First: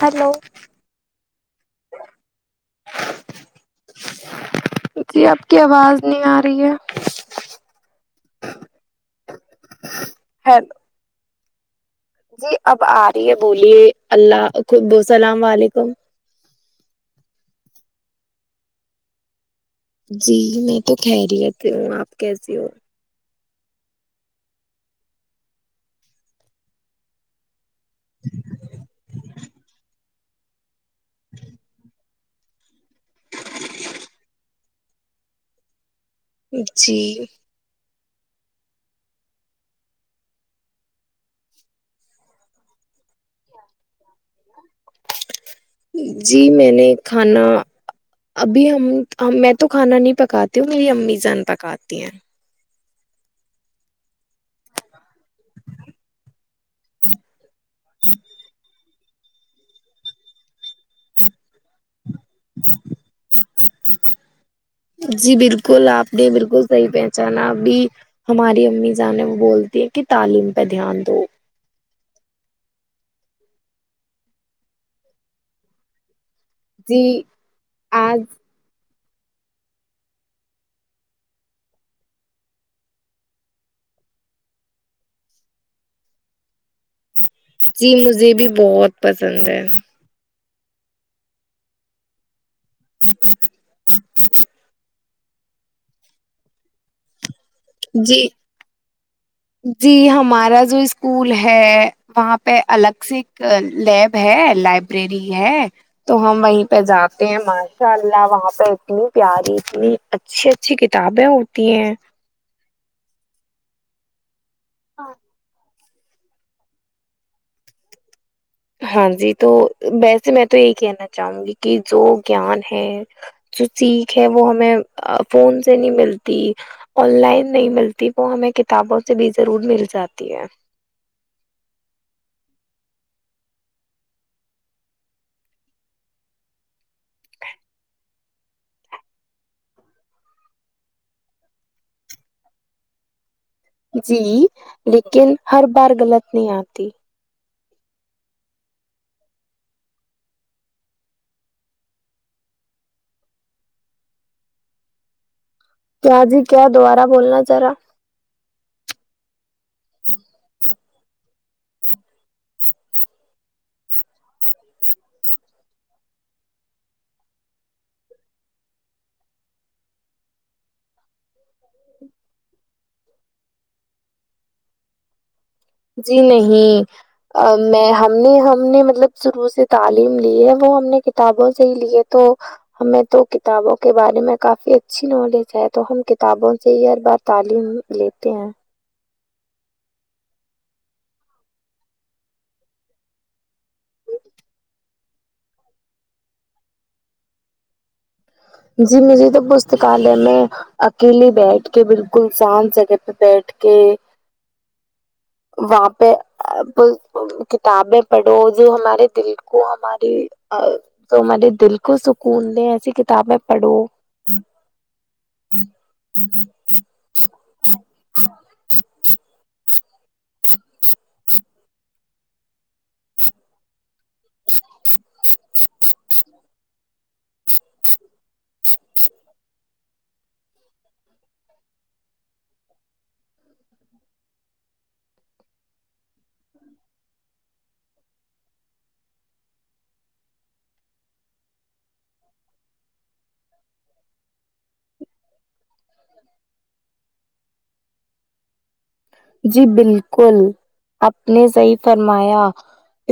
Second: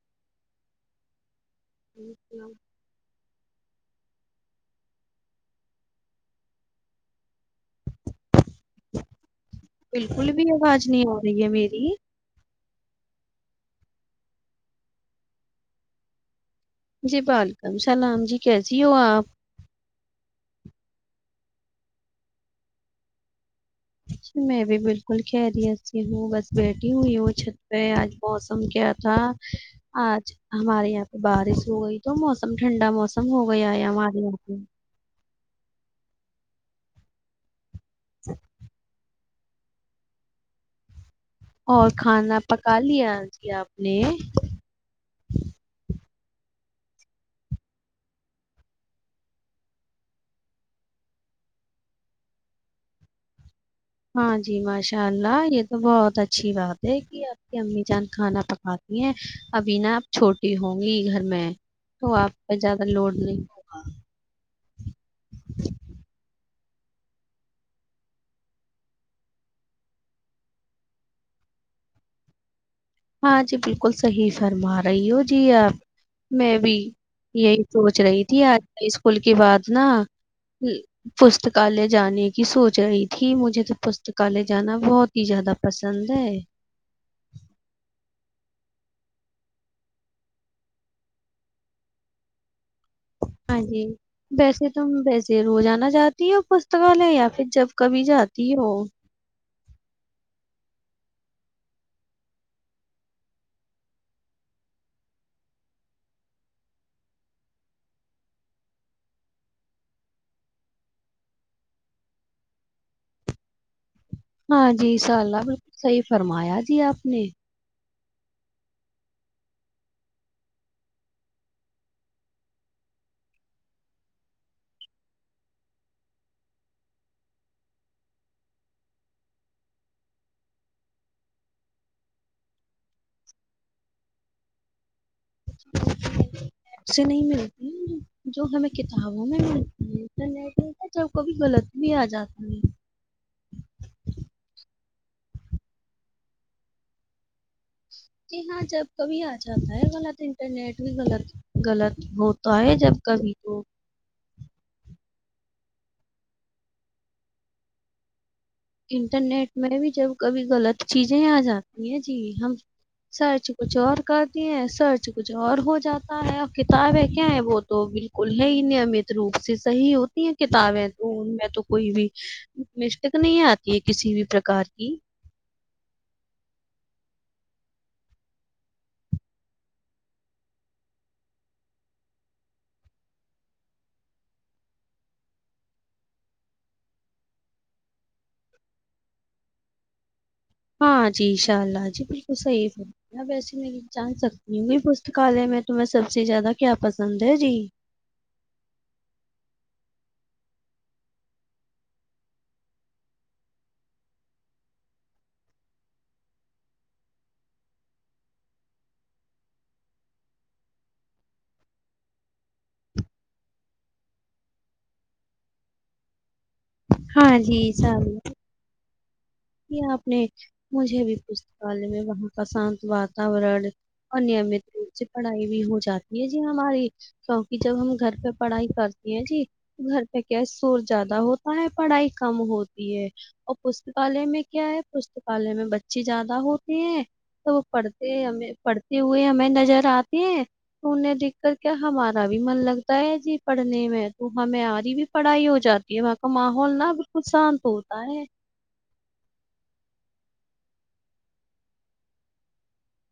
hello وعلیکم السلام [inaudible] جی آپ کی آواز نہیں آ رہی ہے بالکل بھی ہیلو آواز نہیں آ نہیں ہے میری جی اب آ رہی ہے بولیے اللہ خب السلام ععلیکم جی وعلیکم سلام جی کیسی ہو آپ جی میں تو خہریت ہوں آپ کیسیے ہو اچ میں بھی بالکل خہریسی ہوں بس بیٹھی ہوئی ہوںھ آج موسم کیا تھا آج ہمارے یہاں بارش ہو گئی تو موسم ٹھنڈا موسم ہو گیا ہے ہمارے یہاں جی [inaudible] اور کھانا پکا لیا جی آپ نے جی میں نے کھانا ابھی ہم میں تو کھانا نہیں پکاتی ہوں میری امی جان پکاتی ہیں ہاں جی بشا ان شاء اللہ یہ تو بہت اچھی بات ہے کہ آپ کی امی جان کھانا پکاتی ابھی نا آپ چھوٹی ہوں گی گھر میں تو آپ کا زیادہ لوڈ نہیں ہوگا جی بالکل آپ نے بالکل صحی پہچانا ابھی ہماری امی جانے وہ بولتی ہیں کہ تعلیم پہ دھیان دو ہاں جی بالکل صحیح فرما رہی ہو جی آپ میں بھی جی یہی سوچ آج رہی تھی آج کل کے بعد نا پستکالیہ جانے کی سوچ رہی تھی مجھے تو پستکالیہ جانا بہت ہی زیادہ پسند ہے جی مجھے بھی بہت پسند ہے ہاں جی ویسے تو ویسے روزاننا چاہتی ہے پستکالے یا پھر جب کبھی جی جاتی ہو جی ہمارا جو اسکول ہے وہاں پہ الگ سے ایک لیب ہے لائبریری ہے تو ہم وہیں پہ جاتے ہیں ماشاء اللہ وہاں پہ اتنی پیاری اتنی اچھی اچھی کتابیں ہوتی ہیں ہاں جیاء اللہ صحیح فرمایا جی آپ نے ہاں جی تو ویسے میں تو یہی کہنا چاہوں گی کہ جو گیان ہے جو سیکھ ہے وہ ہمیں فون سے نہیں ملتی آن لائن نہیں ملتی وہ ہمیں کتابوں سے بھی ضرور مل جاتی ہے ایپ سے نہیں ملتی جو ہمیں کتابوں میں ملتی جب کبھی غلط بھی آ جاتا ہے جی لیکن ہر بار غلط نہیں آتی کہ ہاں جب کبھی آ جاتا ہے غلط انٹرنیٹ بھی غلط غلط ہوتا ہے جب کبھی تو کیا جی کیا دوبارہ بولنا چ رہا انٹرنیٹ میں بھی جب کبھی غلط چیزیں آ جاتا ہیں جی ہم سرچ کچھ اور کرتے ہیں سرچ کچھ اور ہو جاتا ہے کتابیں کیا ہے وہ تو بالکل ہی نیمت روپ سے صحیح ہوتی ہیں کتابیں تو ان میں تو کوئی بھی مسٹیک نہیں آتی کہ کسی بھی پرکار کی جی نہیں میں ہم نے ہم نے مطلب شروع سے تعلیم لی ہے وہ ہم نے کتابوں سے ہی لیے تو ہمیں تو کتابوں کے بارے میں کافی اچھی نالج ہے تو ہم کتابوں سے ہی ہر بار تعلیم لیتے ہیں ہاں جی ان شاء اللہ جی بالکل صحیح ف ہے وسے میں جان سکتی ہوںی پستکالیہ میں تمہیں سب سے زیادہ کیا پسند ہے جی جی مجھے تو پستکالیہ میں اکیلیے بیٹھ کے بالکل سان جگہ پہ بیٹھ کے وہاں پہ کتابیں پڑھو جو ہمارے دل کو ہماری جو ہمارے دل کو سکون دے ایسی کتابیں پڑو ہاں جی سار آپ نے مجھے بھی پستکال میں وہاں پ شانت واتورن اور نمت روپ سے پڑھائی بھی ہو جاتی ہے جی ہماری کیونکہ جب ہم گھر پہ پڑھائی کرتے ہیں جی تو گھر پہ کیا ہے سور زیادہ ہوتا ہے پڑھائی کم ہوتی ہے اور پالیہ میں کیا ہے پستکالیہ میں بچے زیادہ ہوتے ہیں تو وہ پڑھتے ہمیں پڑھتے ہوئے ہمیں نظر آتے ہیں تو انہیں دیکھ کر کیا ہمارا بھی من لگتا ہے جی پڑھنے میں تو ہمیںاری بھی پڑھائی ہو جاتی ہے وہاں کا ماحول نا بالکل شانت ہوتا ہے جی بالکل آپ نے صحی فرمایا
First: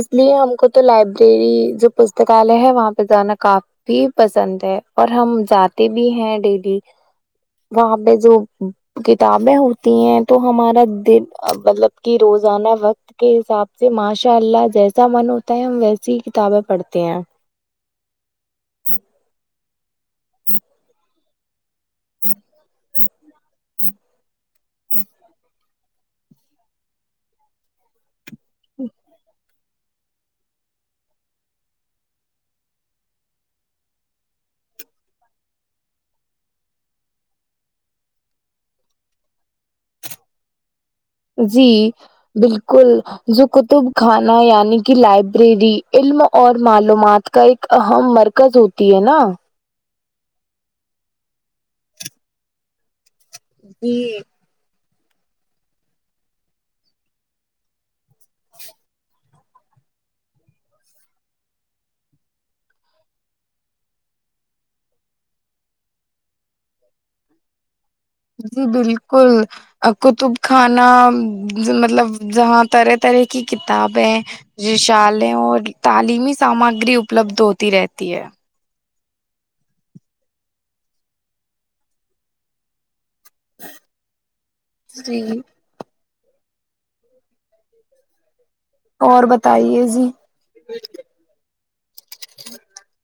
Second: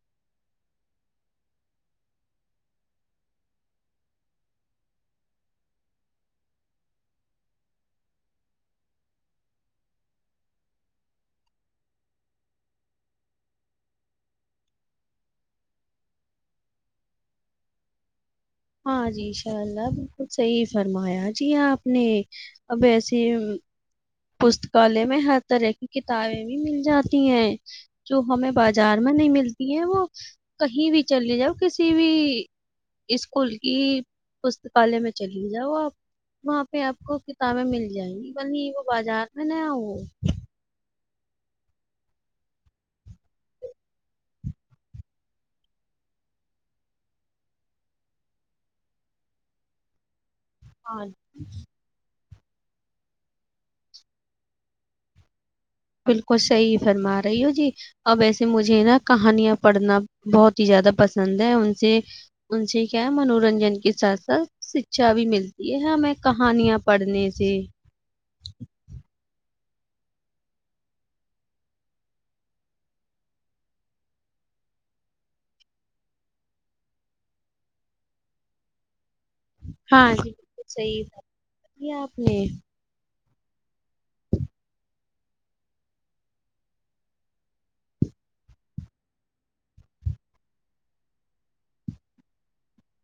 اس لیے ہم کو تو لائبریری جو پستکالیہ ہے وہاں پہ جانا کافی پسند ہے اور ہم جاتے بھی ہیں ڈیلی وہاں پہ جو کتابیں ہوتی ہیں تو ہمارا دن مطلب کہ روزانہ وقت کے حساب سے ماشاء اللہ جیسا من ہوتا ہے ہم ویسی ہی کتابیں پڑھتے ہیں ہاں جی لب کچھ صحیح فرمایا جی آپ نہیں ابس جی پستکالیہ میں ہر طرح کتابیں بھی مل جاتی ہیں جو ہمیں بازار میں نہیں ملتا وہ کہیں بھی چل جاؤ کسی بھی اسکول کی پستکالیہ میں چلے جاؤ آپ وہاں پہ آپ کو کتابیں مل جائیں گی بازار میں نہیںیا وہ جی بالکل جو کتب خانہ یعنی کہ لائبریری علم اور معلومات کا ایک اہم مرکز ہوتی ہے نا اوراں جی بالکل صحیح فرما رہی ہو جی اب ایسے مجھے نا کہانیاں پڑھنا بہت ہی زیادہ پسند ہے ان سے ان سے کیا ہے منورنجن کے ساتھ ساتھ شکھا بھی ملتی ہے ہمیں کہانیاں پڑھنے سے کطب خانہ مطلب جہاں طرح طرح کی کتابیں رشالیں اور تعلیمی سامگری اپلبدھ ہوتی رہتی ہے ہاں جی بالکل صحیح تھا کیا آپ نے جی اور بتائیے جی ہ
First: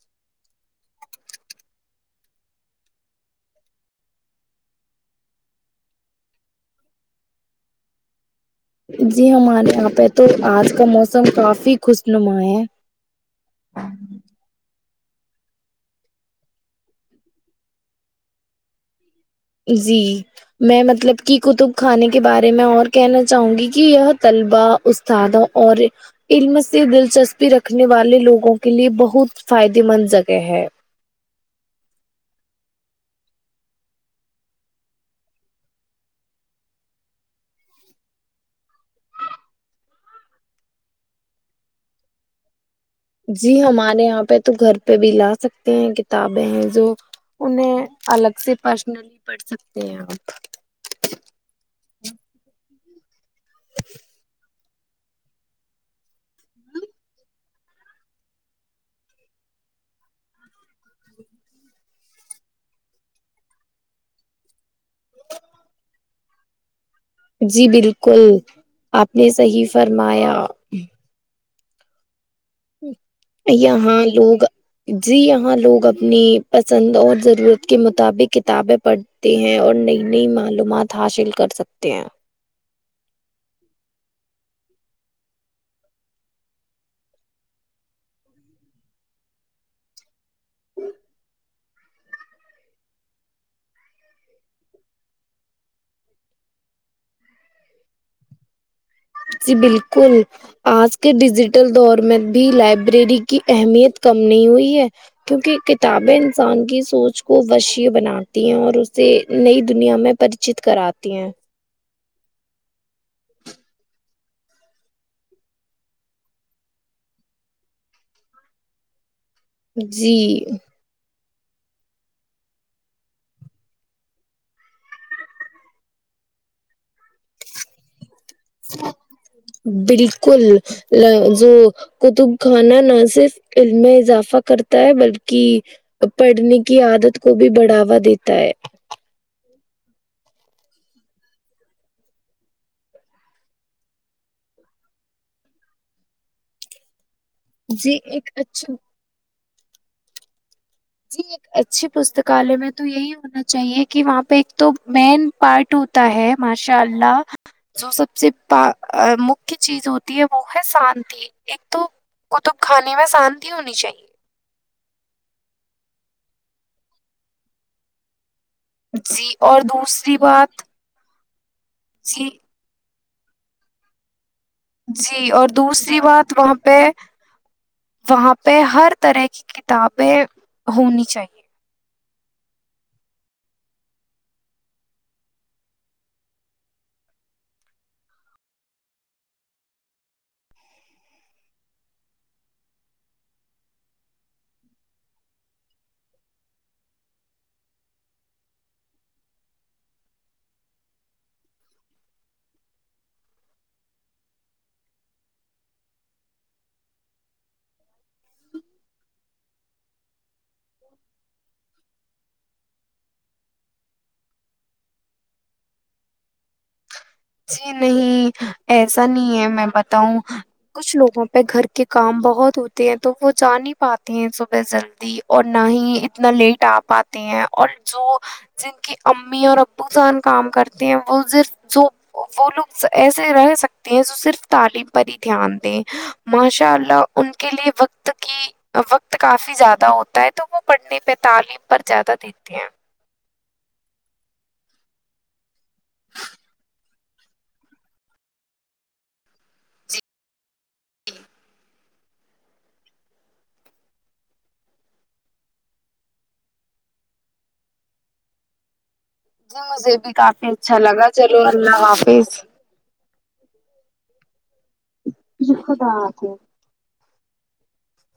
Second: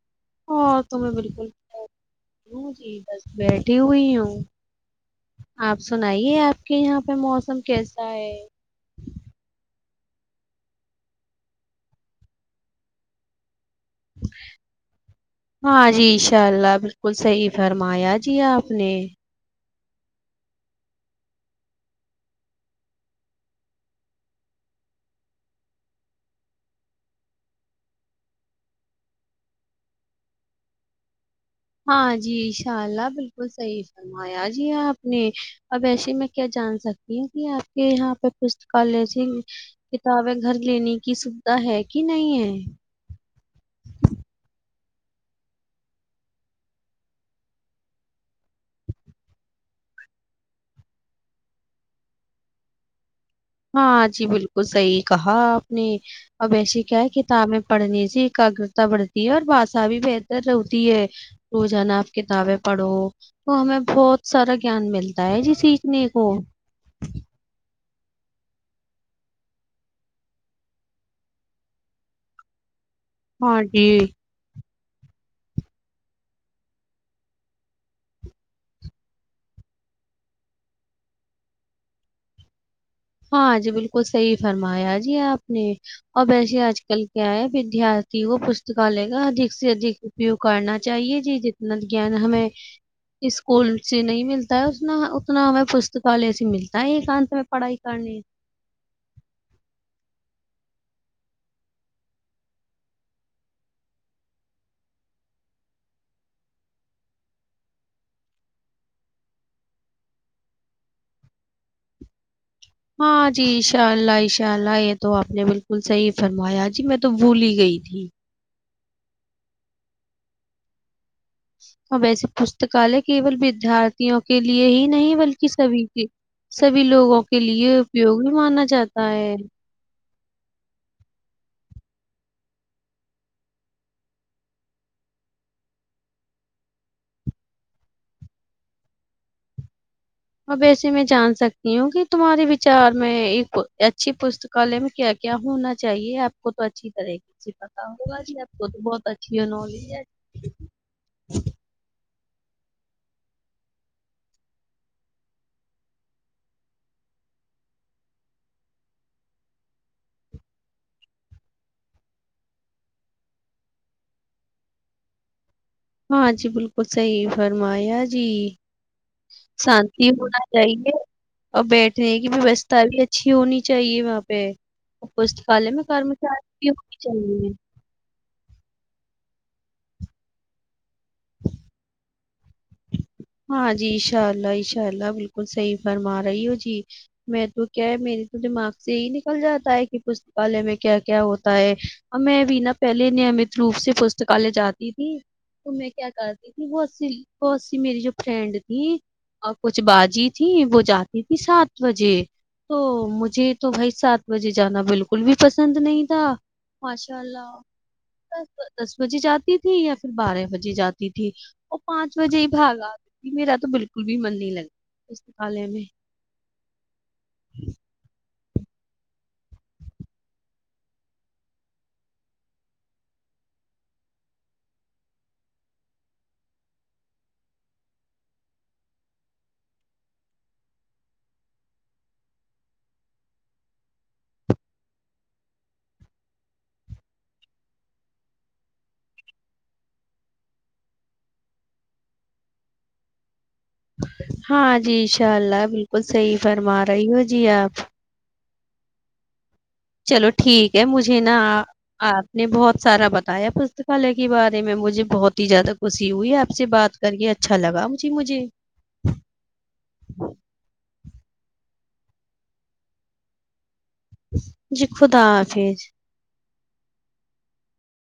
اور تو میں بالکل ہوں جی بس بیٹھی ہوئی ہوں آپ سنائیے آپ کے یہاں پہ موسم کیسا ہے جی ہمارے یہاں پہ تو آج کا موسم کافی خوشنما ہے ہاں جی انشاء اللہ بالکل صحیح فرمایا جی آپ نے جی میں مطلب کہ کتب خانے کے بارے میں اور کہنا چاہوں گی کہ یہ طلبہ استادوں اور علم سے دلچسپی رکھنے والے لوگوں کے لیے بہت فائدے مند جگہ ہے ہاں جی ان شاء اللہ بالکل صحیح فرمایا جی آپ نے اب ایسے میں کیا جان سکتی ہوں کہ آپ کے یہاں پہ پستکالیہ سے کتابیں گھر لینے کی سوھا ہے کہ نہیں ہے جی ہمارے یہاں پہ تو گھر پہ بھی لا سکتے ہیں کتابیں ہیں جو انہیں الگ سے پرسنلی پڑھ سکتے ہیں آپ ہاں جی بالکل صحیح کہا آپ نے اور ویسے کیا ہے کتابیں پڑھنے سے ایکاگگرتا بڑھتی ہے اور باشا بھی بہتر رہتی ہے رو جانا آپ کتابیں پڑھو تو ہمیں بہت سارا گیان ملتا ہے جی سیکھنے کو جی بالکل آپ نے صحیح فرمایا ہاں جی یہاں لوگ جی یہاں لوگ اپنی پسند اور ضرورت کے مطابق کتابیں پڑھتے ہیں اور نئی نئی معلومات حاصل کر سکتے ہیں ہاں جی بالکل صحیح فرمایا جی آپ نے اور ویسے آج کل کیا ہے ودارتھی کو پستکالے کا ادھ سے ادھک پی کرنا چاہیے جی ج گان ہمیں اسکول سے نہیں ملتا ہے انا اتنا ہمیں پستکالیہ سے ملتا ہے ایکانت میں پڑھائی ت جی بالکل آج کے ڈیجیٹل دور میں بھی لائبریری کی اہمیت کم نہیں ہوئی ہے کیونکہ کتابیں انسان کی سوچ کو وشی بناتی ہیں اور اسے نئی دنیا میں پریچت کراتی ہیں ہاں جی انشاء اللہ انشاء اللہ یہ تو آپ نے بالکل صحیح فرمایا جی میں تو بھوول ہی گئی تھی جی اور ویسے پستکالیہ کیول ودارتھیوں کے لیے ہی نہیں بلکہ سبھی کے سبھی بھی لوگوں کے لیے اپیوگ بھی مانا جاتا ہے کل جو قتب خانہ نہ صرف علم میں اضافہ کرتا ہے بلکہ پڑھنے کی عادت کو بھی بڑھاوا دیتا ہے ا ویسے میں جان سکتی ہوں کہ تمہارے وچار میں ایک اچھی پستکالیہ میں کیا کیا ہونا چاہیے آپ کو تو اچھی طرح کی ا پتا ہوا با ایک جی آ کو اچھا بہت اچھا یونولی ہے جی ایک اچھی پستک کالے میں تو یہی ہونا چاہیے کہ وہاں پہ ایک تو مین پارٹ ہوتا ہے ماشاء اللہ جو سب سے مکہ چیز ہوتی ہے وہ ہے شانتی ایک تو کطب خانے میں شانتی ہونی چاہیے ہاں جی بالکل صحی فرمایا جی جی اور شانتی دوسری ہونا بات چاہیے اور بیٹھنے کی جی ووستھا بھی ہے اچھی ہونی چاہیے وہاںپ پ جی اور پستکال میں دوسری بات کرمچاری وہاں بھی پہ ہونی چاہےے وہاں پہ ہر طرح کی کتابیں ہونی [unintelligible] چاہیے [unintelligible] ہاں جی انشاء اللہ انشاء اللہ بالکل صحیح فرما رہی ہوں جی میں تو کیا ہے میرے تو دماغ سے ہی نکل جاتا ہے کہ پستکالیہ میں کیا کیا ہوتا ہے اور میں بھی نہ پہلے نیمت روپ سے پستکالیہ جاتی تھی تو میں کیا کرتی تھی بہت سی بہت سی میری جو فرینڈ تھیں اور کچھ باجی تھیں وہ جاتی تھی سات بجے تو مجھے تو بھائی سات بجے جانا بالکل بھی پسند نہیں تھا ماشاء اللہ دس بجے جاتی تھی یا پھر بارہ بجے جاتی تھی اور پانچ بجے ہی بھاگ آ [unintelligible] میرا تو بالکل بھی من نہیں لگا اسستقالے میں [unintelligible] جی نہیں ایسا نہیں ہے میں بتاؤں کچھ لوگوں پہ گھر کے کام بہت ہوتے ہیں تو وہ جا ہی پاتے ہیں صبح جلدی اور نہ ہی اتنا لیٹ آ پاتے ہیں اور جو جن کی امی اور ابو جان کام کرتے ہیں وہ صرف جو [unintelligible] وہ لوگ ایسے رہ سکتے ہیں جو صرف تعلیم پر ہی دھیان دیں ماشاء اللہ ان کے لیے وقت کی وقت کافی زیادہ ہوتا ہے تو وہ پڑھنے پہ تعلیم پر زیادہ دیتے ہیں [unintelligible] ہاں جی انشاء اللہ بالکل صحیح فرما رہی ہو جی آپ [inaudible] جی چلو ٹھیک ہے مجھے نا آپ نے بہت سارا بتایا پستکالیہ کے بارے میں مجھے بہت ہی زیادہ خوشی ہوئی آپ سے بات کر کے اچھا لگا مجھے مجھے [unintelligible] جی مجھے بھی کافی اچھا لگا [unintelligible] چلو اللہ حافظ [unintelligible] [inaudible] جی خدا جی حافظ [unintelligible] خدا حافظ